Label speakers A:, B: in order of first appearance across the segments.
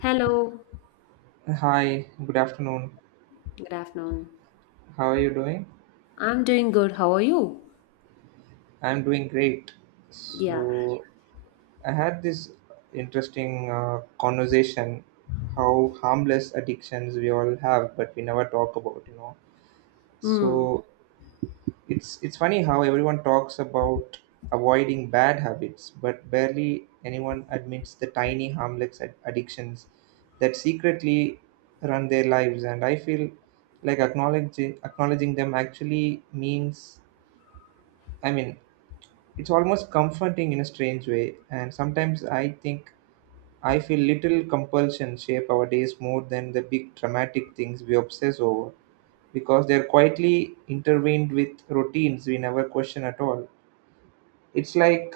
A: Hello,
B: Hi, good afternoon.
A: good afternoon.
B: How are you doing?
A: I'm doing good. How are you?
B: I'm doing great.
A: Yeah.
B: So, I had this interesting conversation how harmless addictions we all have but we never talk about, you know.
A: Hmm.
B: So, it's funny how everyone talks about avoiding bad habits but barely anyone admits the tiny harmless addictions that secretly run their lives, and I feel like acknowledging them actually means, I mean, it's almost comforting in a strange way, and sometimes I think I feel little compulsion shape our days more than the big dramatic things we obsess over because they're quietly intervened with routines we never question at all. It's like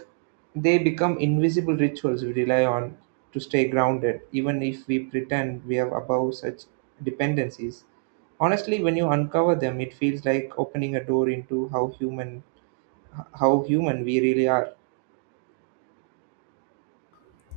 B: they become invisible rituals we rely on to stay grounded, even if we pretend we are above such dependencies. Honestly, when you uncover them, it feels like opening a door into how human we really are.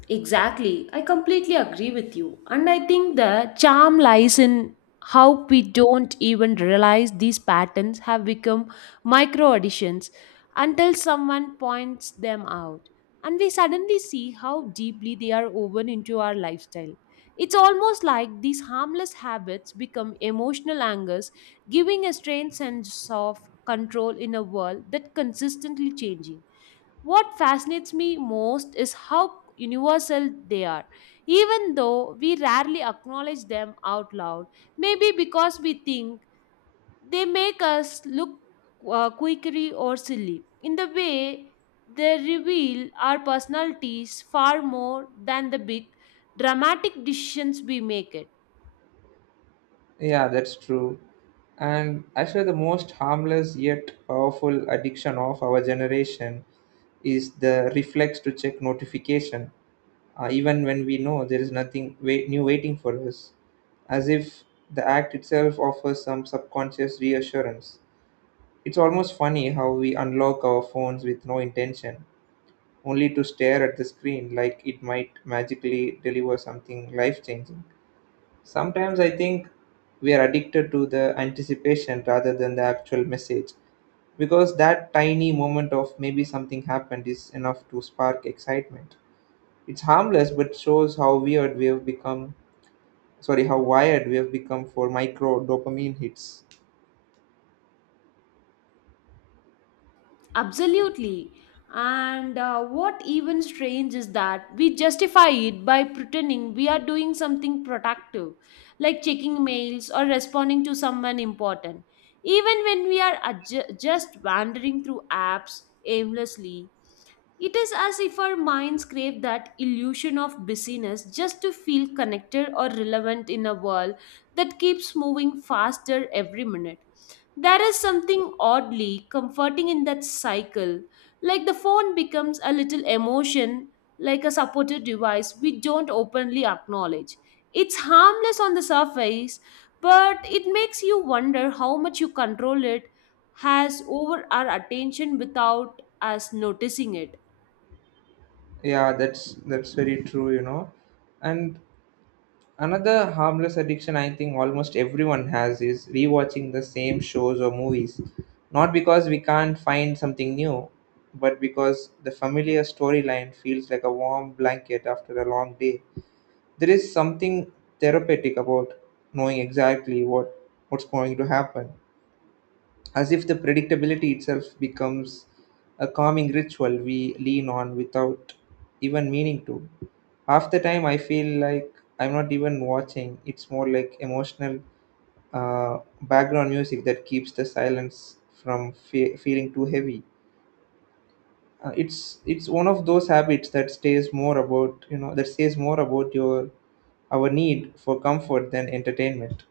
A: Exactly. I completely agree with you. And I think the charm lies in how we don't even realize these patterns have become micro additions until someone points them out. And we suddenly see how deeply they are woven into our lifestyle. It's almost like these harmless habits become emotional anchors, giving a strange sense of control in a world that consistently changing. What fascinates me most is how universal they are, even though we rarely acknowledge them out loud. Maybe because we think they make us look quirky or silly. In the way, they reveal our personalities far more than the big dramatic decisions we make. It.
B: Yeah, that's true. And actually, the most harmless yet powerful addiction of our generation is the reflex to check notification, even when we know there is nothing new waiting for us, as if the act itself offers some subconscious reassurance. It's almost funny how we unlock our phones with no intention, only to stare at the screen like it might magically deliver something life changing. Sometimes I think we are addicted to the anticipation rather than the actual message because that tiny moment of maybe something happened is enough to spark excitement. It's harmless but shows how weird we have become sorry, how wired we have become for micro dopamine hits.
A: Absolutely. And what even strange is that we justify it by pretending we are doing something productive, like checking mails or responding to someone important, even when we are just wandering through apps aimlessly. It is as if our minds crave that illusion of busyness just to feel connected or relevant in a world that keeps moving faster every minute. There is something oddly comforting in that cycle. Like the phone becomes a little emotion, like a supportive device we don't openly acknowledge. It's harmless on the surface, but it makes you wonder how much you control it has over our attention without us noticing it.
B: Yeah, that's very true, you know. And another harmless addiction I think almost everyone has is rewatching the same shows or movies. Not because we can't find something new, but because the familiar storyline feels like a warm blanket after a long day. There is something therapeutic about knowing exactly what's going to happen, as if the predictability itself becomes a calming ritual we lean on without even meaning to. Half the time, I feel like I'm not even watching. It's more like emotional, background music that keeps the silence from feeling too heavy. It's one of those habits that stays more about you know that says more about your our need for comfort than entertainment.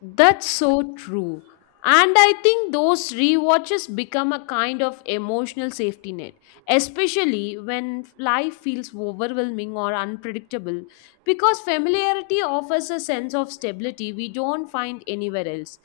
A: That's so true. And I think those rewatches become a kind of emotional safety net, especially when life feels overwhelming or unpredictable, because familiarity offers a sense of stability we don't find anywhere else.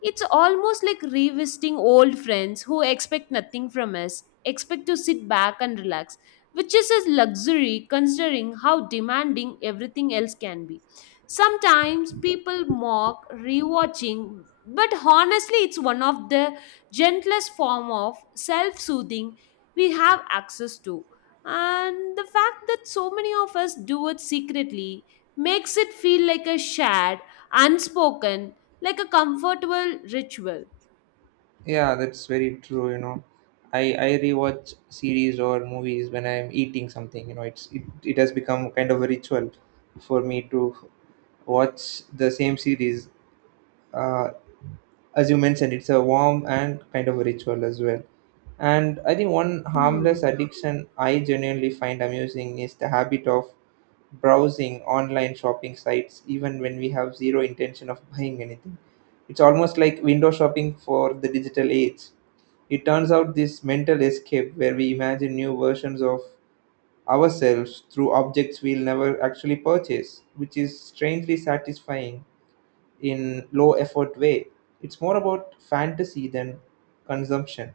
A: It's almost like revisiting old friends who expect nothing from us, expect to sit back and relax, which is a luxury considering how demanding everything else can be. Sometimes people mock rewatching, but honestly, it's one of the gentlest form of self-soothing we have access to. And the fact that so many of us do it secretly makes it feel like a shared, unspoken, like a comfortable ritual.
B: Yeah, that's very true. You know, I rewatch series or movies when I'm eating something. You know, it has become kind of a ritual for me to watch the same series. Uh, as you mentioned, it's a warm and kind of a ritual as well. And I think one harmless
A: Hmm.
B: addiction I genuinely find amusing is the habit of browsing online shopping sites even when we have zero intention of buying anything. It's almost like window shopping for the digital age. It turns out this mental escape where we imagine new versions of ourselves through objects we'll never actually purchase, which is strangely satisfying in low effort way. It's more about fantasy than consumption.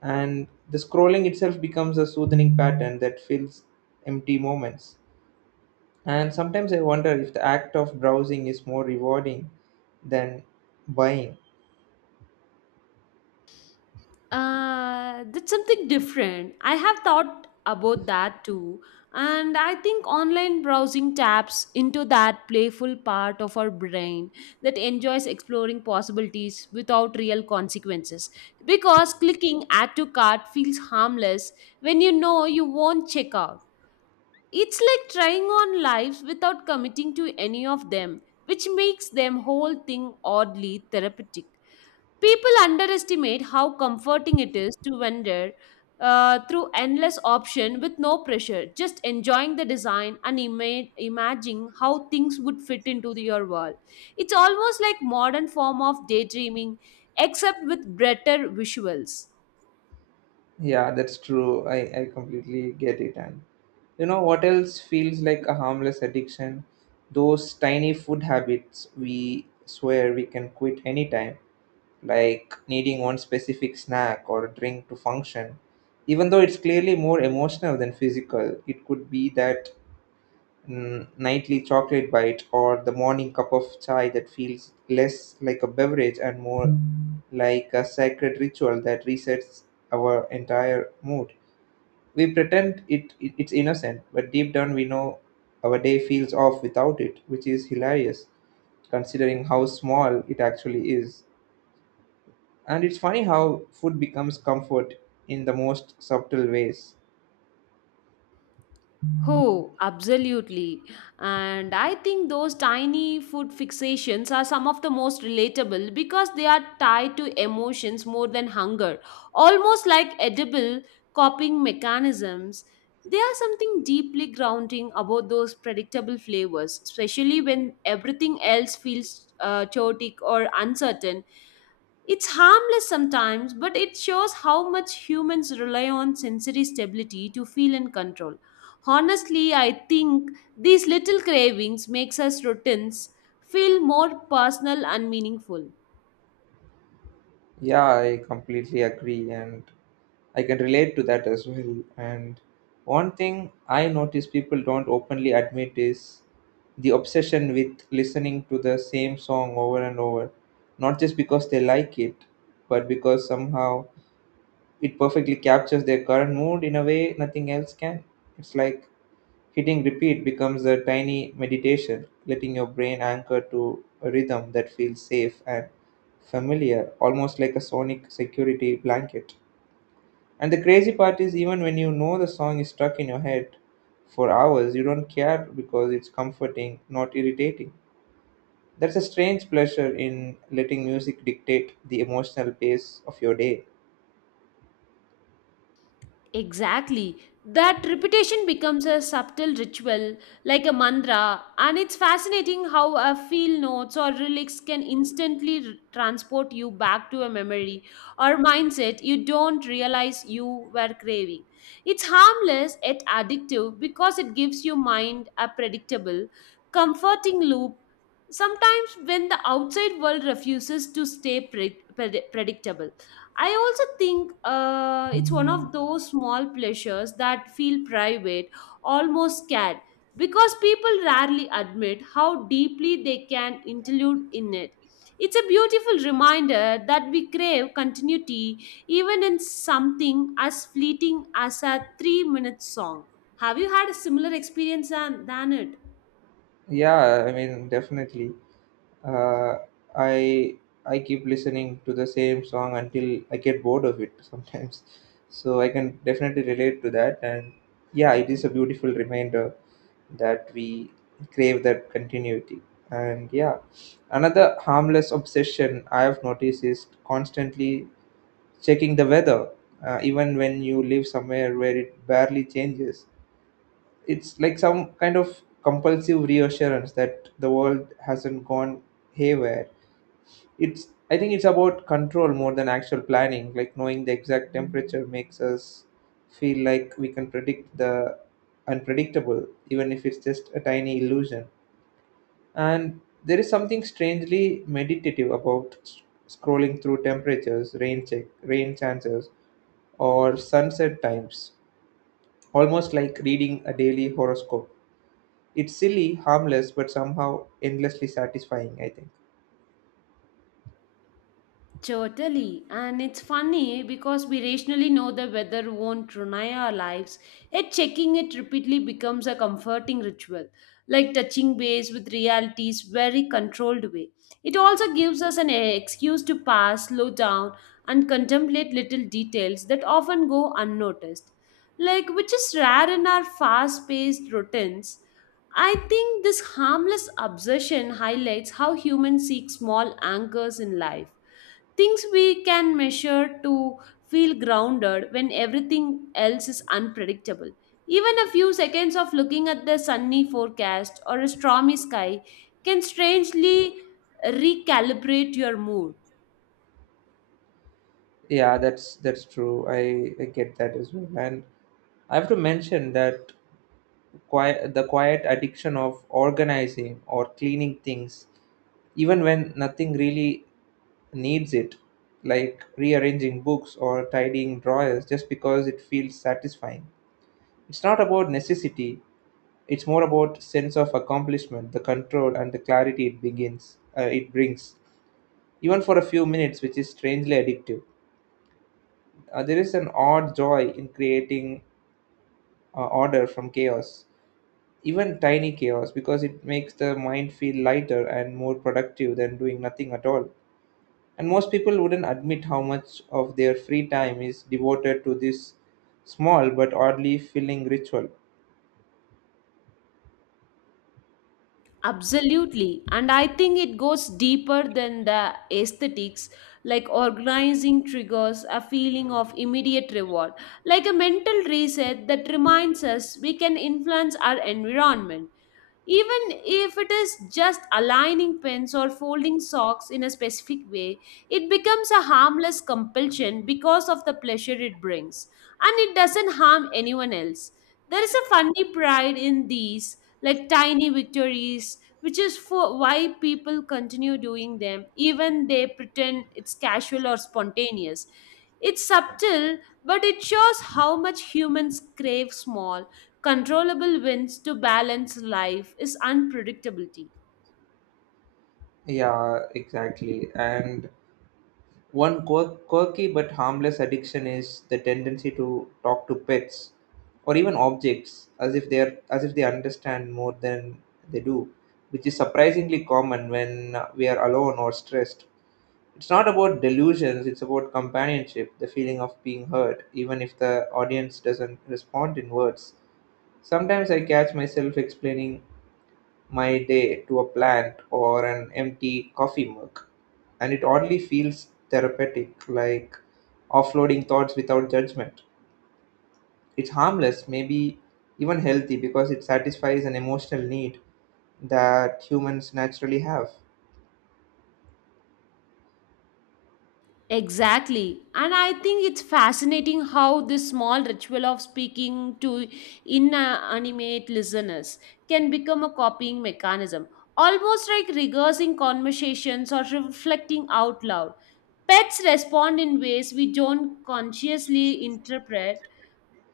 B: And the scrolling itself becomes a soothing pattern that fills empty moments. And sometimes I wonder if the act of browsing is more rewarding than buying.
A: That's something different. I have thought about that too. And I think online browsing taps into that playful part of our brain that enjoys exploring possibilities without real consequences. Because clicking add to cart feels harmless when you know you won't check out. It's like trying on lives without committing to any of them, which makes them whole thing oddly therapeutic. People underestimate how comforting it is to wander through endless option with no pressure, just enjoying the design and imagining how things would fit into the- your world. It's almost like modern form of daydreaming, except with better visuals.
B: Yeah, that's true. I completely get it. And you know what else feels like a harmless addiction? Those tiny food habits we swear we can quit anytime, like needing one specific snack or drink to function. Even though it's clearly more emotional than physical, it could be that nightly chocolate bite or the morning cup of chai that feels less like a beverage and more like a sacred ritual that resets our entire mood. We pretend it's innocent, but deep down we know our day feels off without it, which is hilarious considering how small it actually is. And it's funny how food becomes comfort in the most subtle ways.
A: Oh, absolutely. And I think those tiny food fixations are some of the most relatable because they are tied to emotions more than hunger, almost like edible coping mechanisms. There are something deeply grounding about those predictable flavors, especially when everything else feels chaotic or uncertain. It's harmless sometimes, but it shows how much humans rely on sensory stability to feel in control. Honestly, I think these little cravings makes us routines feel more personal and meaningful.
B: Yeah, I completely agree, and I can relate to that as well. And one thing I notice people don't openly admit is the obsession with listening to the same song over and over, not just because they like it, but because somehow it perfectly captures their current mood in a way nothing else can. It's like hitting repeat becomes a tiny meditation, letting your brain anchor to a rhythm that feels safe and familiar, almost like a sonic security blanket. And the crazy part is, even when you know the song is stuck in your head for hours, you don't care because it's comforting, not irritating. There's a strange pleasure in letting music dictate the emotional pace of your day.
A: Exactly. That repetition becomes a subtle ritual, like a mantra, and it's fascinating how a feel notes or relics can instantly transport you back to a memory or mindset you don't realize you were craving. It's harmless yet addictive because it gives your mind a predictable, comforting loop. Sometimes, when the outside world refuses to stay predictable. I also think it's one of those small pleasures that feel private, almost scared, because people rarely admit how deeply they can intrude in it. It's a beautiful reminder that we crave continuity even in something as fleeting as a 3-minute song. Have you had a similar experience than it?
B: Yeah, I mean, definitely. Uh, I I keep listening to the same song until I get bored of it sometimes. So I can definitely relate to that, and yeah, it is a beautiful reminder that we crave that continuity. And yeah, another harmless obsession I have noticed is constantly checking the weather, even when you live somewhere where it barely changes. It's like some kind of compulsive reassurance that the world hasn't gone haywire. It's, I think it's about control more than actual planning, like knowing the exact temperature makes us feel like we can predict the unpredictable, even if it's just a tiny illusion. And there is something strangely meditative about scrolling through temperatures, rain check, rain chances, or sunset times, almost like reading a daily horoscope. It's silly, harmless, but somehow endlessly satisfying, I think.
A: Totally. And it's funny because we rationally know the weather won't ruin our lives, yet checking it repeatedly becomes a comforting ritual, like touching base with reality's very controlled way. It also gives us an excuse to pause, slow down, and contemplate little details that often go unnoticed, like which is rare in our fast paced routines. I think this harmless obsession highlights how humans seek small anchors in life. Things we can measure to feel grounded when everything else is unpredictable. Even a few seconds of looking at the sunny forecast or a stormy sky can strangely recalibrate your mood.
B: Yeah, that's true. I get that as well. And I have to mention that the quiet addiction of organizing or cleaning things even when nothing really needs it, like rearranging books or tidying drawers just because it feels satisfying. It's not about necessity, it's more about sense of accomplishment, the control and the clarity it brings even for a few minutes, which is strangely addictive. There is an odd joy in creating order from chaos, even tiny chaos, because it makes the mind feel lighter and more productive than doing nothing at all. And most people wouldn't admit how much of their free time is devoted to this small but oddly filling ritual.
A: Absolutely. And I think it goes deeper than the aesthetics, like organizing triggers a feeling of immediate reward, like a mental reset that reminds us we can influence our environment. Even if it is just aligning pens or folding socks in a specific way, it becomes a harmless compulsion because of the pleasure it brings. And it doesn't harm anyone else. There is a funny pride in these, like tiny victories, which is for why people continue doing them, even they pretend it's casual or spontaneous. It's subtle, but it shows how much humans crave small, controllable wins to balance life is unpredictability.
B: Yeah, exactly. And one quirky but harmless addiction is the tendency to talk to pets or even objects as if they understand more than they do, which is surprisingly common when we are alone or stressed. It's not about delusions, it's about companionship, the feeling of being heard, even if the audience doesn't respond in words. Sometimes I catch myself explaining my day to a plant or an empty coffee mug, and it oddly feels therapeutic, like offloading thoughts without judgment. It's harmless, maybe even healthy, because it satisfies an emotional need that humans naturally have.
A: Exactly. And I think it's fascinating how this small ritual of speaking to inanimate listeners can become a copying mechanism, almost like rehearsing conversations or reflecting out loud. Pets respond in ways we don't consciously interpret,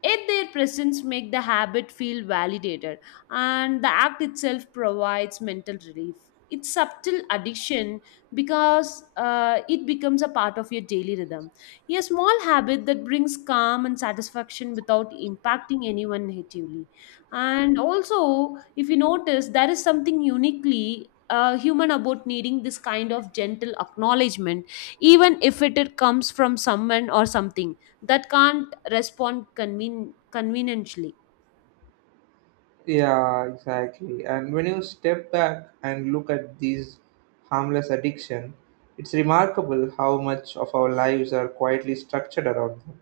A: yet their presence make the habit feel validated and the act itself provides mental relief. It's subtle addiction because it becomes a part of your daily rhythm. A small habit that brings calm and satisfaction without impacting anyone negatively. And also, if you notice, there is something uniquely human about needing this kind of gentle acknowledgement, even if it it comes from someone or something that can't respond conveniently.
B: Yeah, exactly. And when you step back and look at these harmless addiction, it's remarkable how much of our lives are quietly structured around them.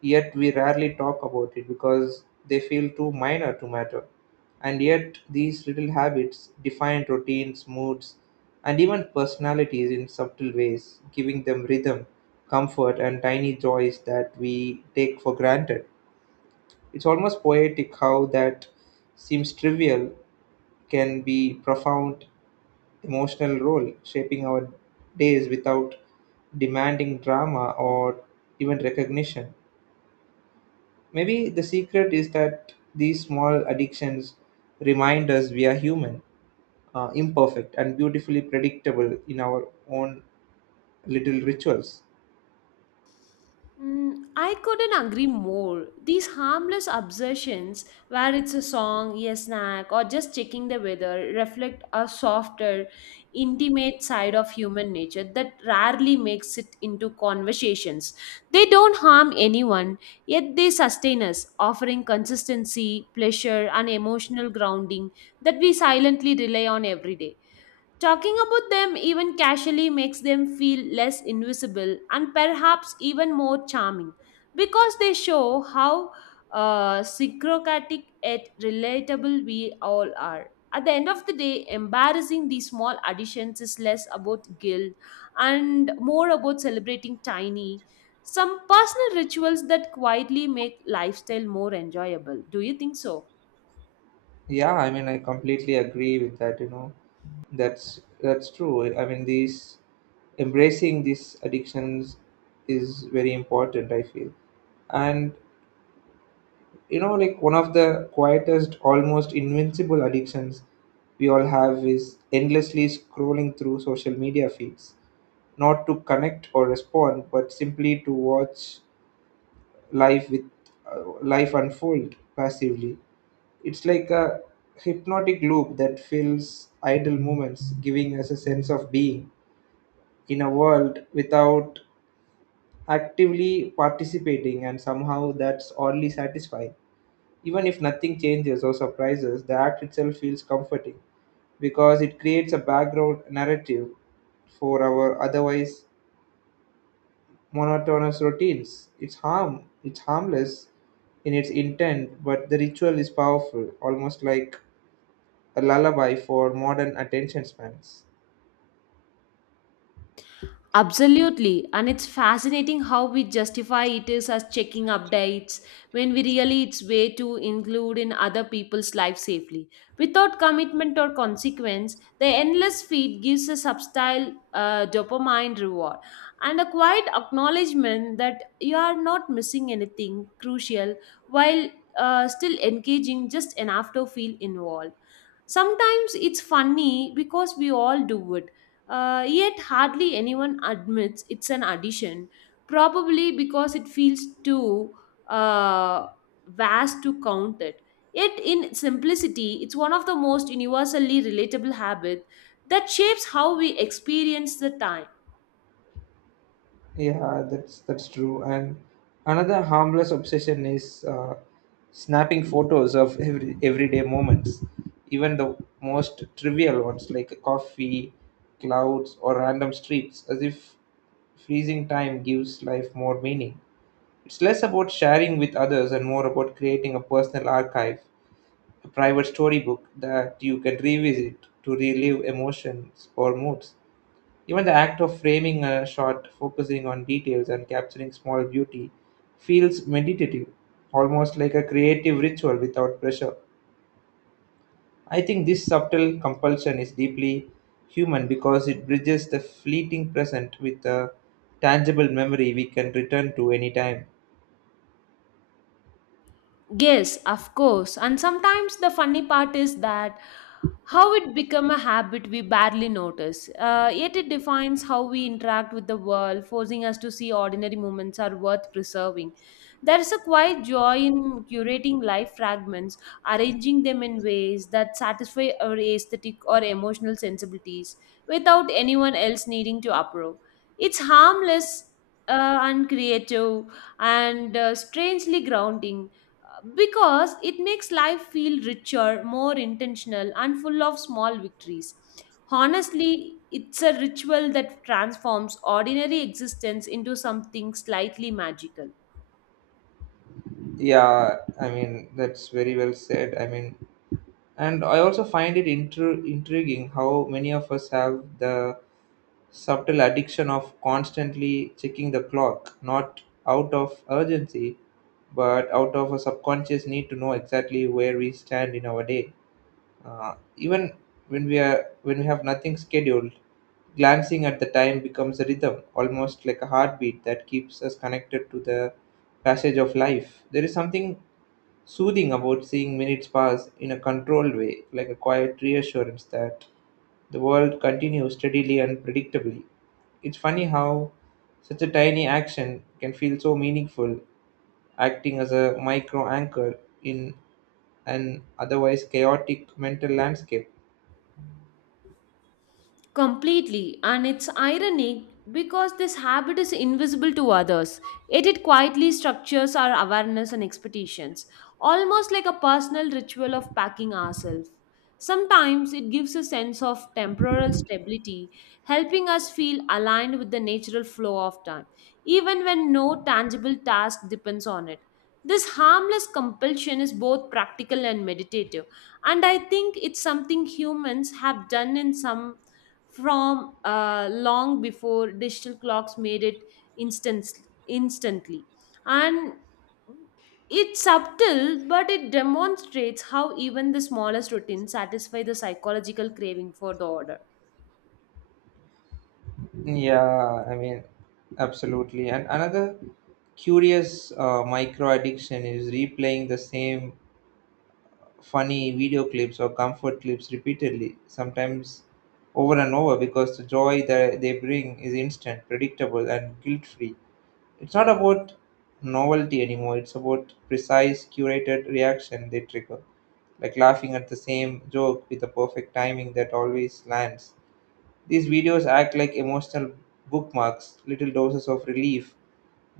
B: Yet we rarely talk about it because they feel too minor to matter. And yet these little habits define routines, moods, and even personalities in subtle ways, giving them rhythm, comfort, and tiny joys that we take for granted. It's almost poetic how that seems trivial can be profound emotional role shaping our days without demanding drama or even recognition. Maybe the secret is that these small addictions remind us we are human, imperfect, and beautifully predictable in our own little rituals.
A: Mm, I couldn't agree more. These harmless obsessions, where it's a song, a snack, or just checking the weather, reflect a softer, intimate side of human nature that rarely makes it into conversations. They don't harm anyone, yet they sustain us, offering consistency, pleasure, and emotional grounding that we silently rely on every day. Talking about them even casually makes them feel less invisible and perhaps even more charming because they show how syncrocatic yet relatable we all are. At the end of the day, embarrassing these small additions is less about guilt and more about celebrating tiny, some personal rituals that quietly make lifestyle more enjoyable. Do you think so?
B: Yeah, I mean, I completely agree with that. You know, that's true. I mean, these embracing these addictions is very important, I feel, and you know, like one of the quietest, almost invincible addictions we all have is endlessly scrolling through social media feeds, not to connect or respond, but simply to watch life with life unfold passively. It's like a hypnotic loop that fills idle moments, giving us a sense of being in a world without actively participating, and somehow that's oddly satisfying. Even if nothing changes or surprises, the act itself feels comforting because it creates a background narrative for our otherwise monotonous routines. It's harmless in its intent, but the ritual is powerful, almost like a lullaby for modern attention spans.
A: Absolutely, and it's fascinating how we justify it is as checking updates when we really it's way to include in other people's life safely. Without commitment or consequence, the endless feed gives a subtle dopamine reward and a quiet acknowledgement that you are not missing anything crucial while still engaging just enough to feel involved. Sometimes it's funny because we all do it, yet hardly anyone admits it's an addition, probably because it feels too uh, vast to count it. Yet, in simplicity, it's one of the most universally relatable habits that shapes how we experience the time.
B: Yeah, that's true. And another harmless obsession is snapping photos of everyday moments, even the most trivial ones like coffee, clouds, or random streets, as if freezing time gives life more meaning. It's less about sharing with others and more about creating a personal archive, a private storybook that you can revisit to relive emotions or moods. Even the act of framing a shot, focusing on details and capturing small beauty, feels meditative, almost like a creative ritual without pressure. I think this subtle compulsion is deeply human because it bridges the fleeting present with a tangible memory we can return to anytime.
A: Yes, of course. And sometimes the funny part is that how it become a habit we barely notice. Yet it defines how we interact with the world, forcing us to see ordinary moments are worth preserving. There is a quiet joy in curating life fragments, arranging them in ways that satisfy our aesthetic or emotional sensibilities without anyone else needing to approve. It's harmless and creative and strangely grounding because it makes life feel richer, more intentional, and full of small victories. Honestly, it's a ritual that transforms ordinary existence into something slightly magical.
B: Yeah, I mean, that's very well said. I mean, and I also find it intriguing how many of us have the subtle addiction of constantly checking the clock, not out of urgency, but out of a subconscious need to know exactly where we stand in our day. Even when we have nothing scheduled, glancing at the time becomes a rhythm, almost like a heartbeat that keeps us connected to the passage of life. There is something soothing about seeing minutes pass in a controlled way, like a quiet reassurance that the world continues steadily and predictably. It's funny how such a tiny action can feel so meaningful, acting as a micro anchor in an otherwise chaotic mental landscape.
A: Completely, and it's ironic because this habit is invisible to others, yet it quietly structures our awareness and expectations, almost like a personal ritual of packing ourselves. Sometimes it gives a sense of temporal stability, helping us feel aligned with the natural flow of time, even when no tangible task depends on it. This harmless compulsion is both practical and meditative, and I think it's something humans have done in some from long before digital clocks made it instant instantly, and it's subtle but it demonstrates how even the smallest routines satisfy the psychological craving for the order.
B: Yeah, I mean, absolutely. And another curious micro addiction is replaying the same funny video clips or comfort clips repeatedly, sometimes over and over, because the joy that they bring is instant, predictable, and guilt free. It's not about novelty anymore, it's about precise, curated reaction they trigger, like laughing at the same joke with the perfect timing that always lands. These videos act like emotional bookmarks, little doses of relief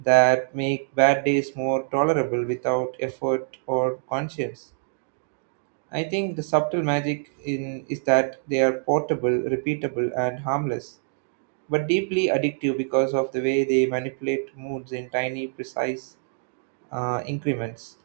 B: that make bad days more tolerable without effort or conscience. I think the subtle magic in is that they are portable, repeatable, and harmless, but deeply addictive because of the way they manipulate moods in tiny, precise increments.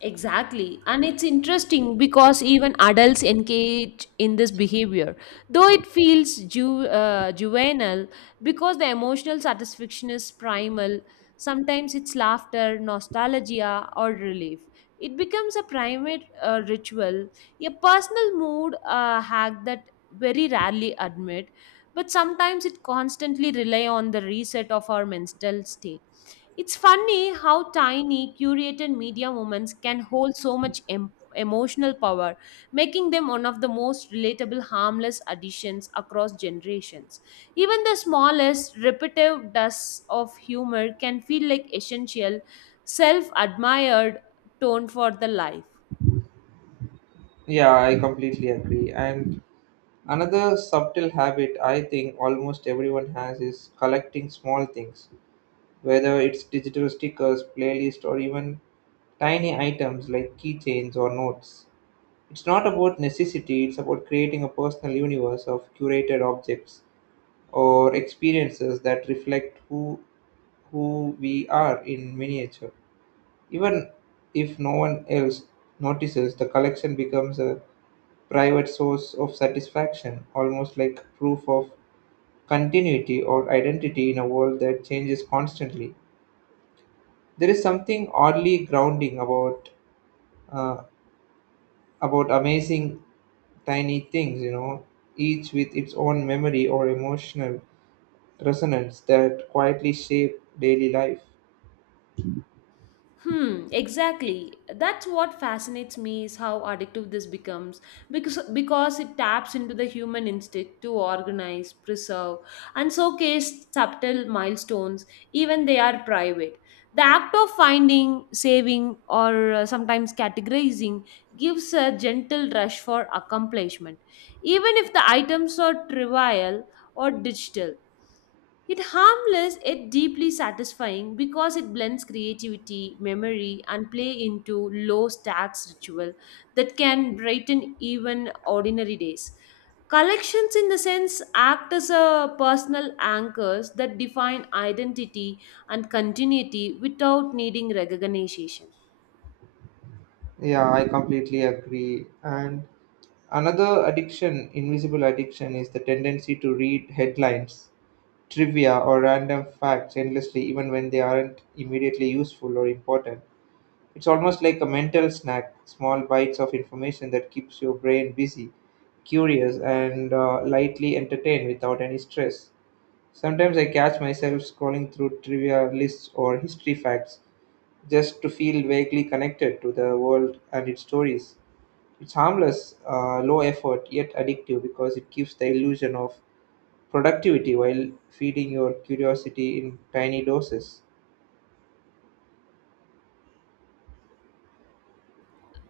A: Exactly. And it's interesting because even adults engage in this behavior, though it feels juvenile because the emotional satisfaction is primal. Sometimes it's laughter, nostalgia, or relief. It becomes a primate ritual, a personal mood hack that very rarely admit, but sometimes it constantly rely on the reset of our mental state. It's funny how tiny curated media moments can hold so much emotional power, making them one of the most relatable, harmless additions across generations. Even the smallest, repetitive dust of humor can feel like essential, self admired tone for the life.
B: Yeah, I completely agree. And another subtle habit I think almost everyone has is collecting small things, whether it's digital stickers, playlist, or even tiny items like keychains or notes. It's not about necessity, it's about creating a personal universe of curated objects or experiences that reflect who we are in miniature. Even if no one else notices, the collection becomes a private source of satisfaction, almost like proof of continuity or identity in a world that changes constantly. There is something oddly grounding about uh, amazing tiny things, you know, each with its own memory or emotional resonance that quietly shape daily life.
A: Hmm, exactly. That's what fascinates me is how addictive this becomes because it taps into the human instinct to organize, preserve, and showcase subtle milestones, even they are private. The act of finding, saving, or sometimes categorizing gives a gentle rush for accomplishment, even if the items are trivial or digital. It harmless yet deeply satisfying because it blends creativity, memory, and play into low stakes ritual that can brighten even ordinary days. Collections, in the sense, act as a personal anchors that define identity and continuity without needing recognition.
B: Yeah, I completely agree. And another addiction, invisible addiction, is the tendency to read headlines, trivia, or random facts endlessly, even when they aren't immediately useful or important. It's almost like a mental snack, small bites of information that keeps your brain busy, curious, and lightly entertained without any stress. Sometimes I catch myself scrolling through trivia lists or history facts just to feel vaguely connected to the world and its stories it's harmless, low effort, yet addictive because it gives the illusion of productivity while feeding your curiosity in tiny doses.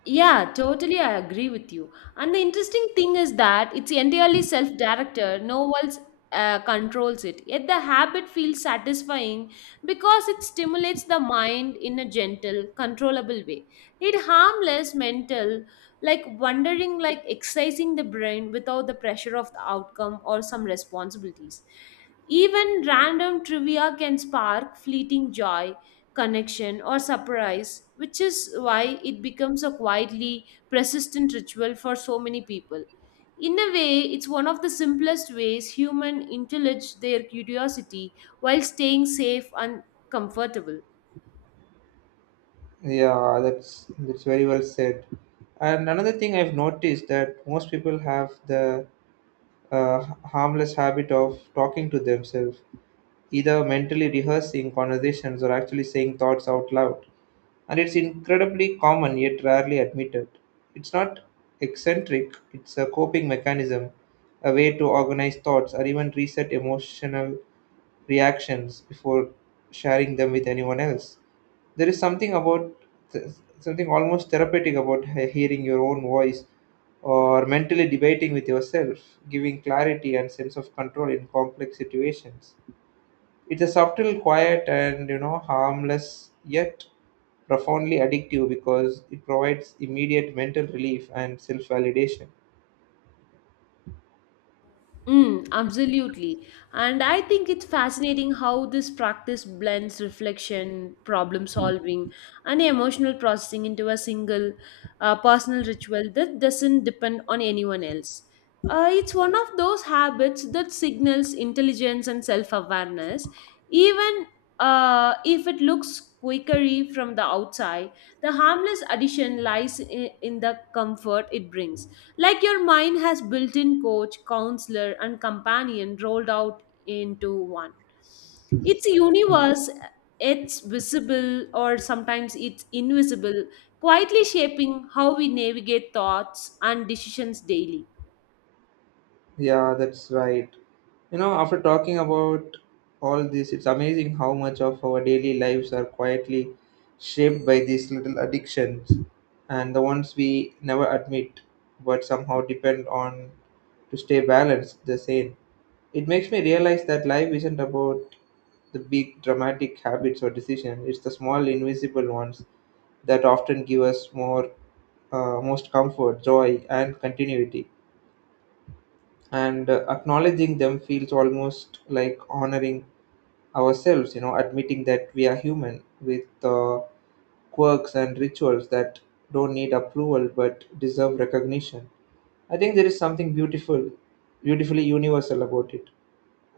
A: Yeah, totally. I agree with you. And the interesting thing is that it's entirely self directed, no one else controls it. Yet the habit feels satisfying because it stimulates the mind in a gentle, controllable way. It harmless mental, like wondering, like exercising the brain without the pressure of the outcome or some responsibilities. Even random trivia can spark fleeting joy connection, or surprise, which is why it becomes a quietly persistent ritual for so many people. In a way, it's one of the simplest ways human indulge their curiosity while staying safe and comfortable.
B: Yeah, that's very well said. And another thing I've noticed that most people have the harmless habit of talking to themselves, either mentally rehearsing conversations or actually saying thoughts out loud, and it's incredibly common yet rarely admitted. It's not eccentric, it's a coping mechanism, a way to organize thoughts or even reset emotional reactions before sharing them with anyone else. There is th- something almost therapeutic about hearing your own voice or mentally debating with yourself, giving clarity and sense of control in complex situations. It's a subtle, quiet, and you know harmless yet profoundly addictive because it provides immediate mental relief and self-validation.
A: Mm, absolutely. And I think it's fascinating how this practice blends reflection, problem solving, and emotional processing into a single personal ritual that doesn't depend on anyone else. It's one of those habits that signals intelligence and self awareness, even if it looks quakery from the outside, the harmless addition lies in the comfort it brings. Like your mind has built in coach, counselor, and companion rolled out into one. It's universe, it's visible or sometimes it's invisible, quietly shaping how we navigate thoughts and decisions daily.
B: Yeah, that's right. You know, after talking about all this, it's amazing how much of our daily lives are quietly shaped by these little addictions and the ones we never admit but somehow depend on to stay balanced, the same. It makes me realize that life isn't about the big dramatic habits or decisions. It's the small invisible ones that often give us more most comfort, joy, and continuity. And acknowledging them feels almost like honoring ourselves. You know, admitting that we are human with quirks and rituals that don't need approval but deserve recognition. I think there is something beautifully universal about it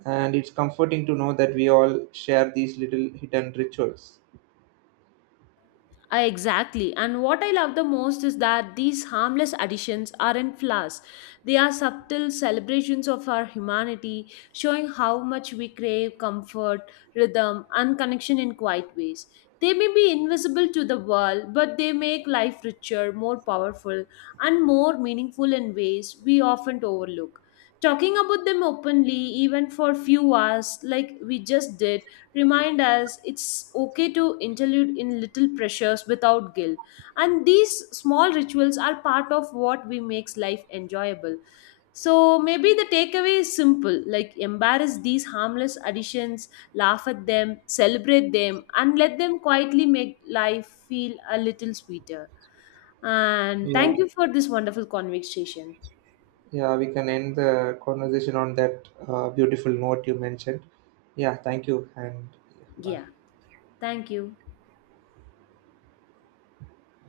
B: and it's comforting to know that we all share these little hidden rituals.
A: Exactly. And what I love the most is that these harmless additions aren't flaws. They are subtle celebrations of our humanity, showing how much we crave comfort, rhythm, and connection in quiet ways. They may be invisible to the world, but they make life richer, more powerful, and more meaningful in ways we often overlook. Talking about them openly, even for few hours, like we just did, remind us it's okay to interlude in little pressures without guilt. And these small rituals are part of what we makes life enjoyable. So maybe the takeaway is simple like embarrass these harmless additions, laugh at them, celebrate them, and let them quietly make life feel a little sweeter. And
B: Yeah.
A: thank you for this wonderful conversation.
B: Yeah, we can end the conversation on that beautiful note you mentioned. Yeah, thank you and yeah, bye.
A: Yeah, thank you.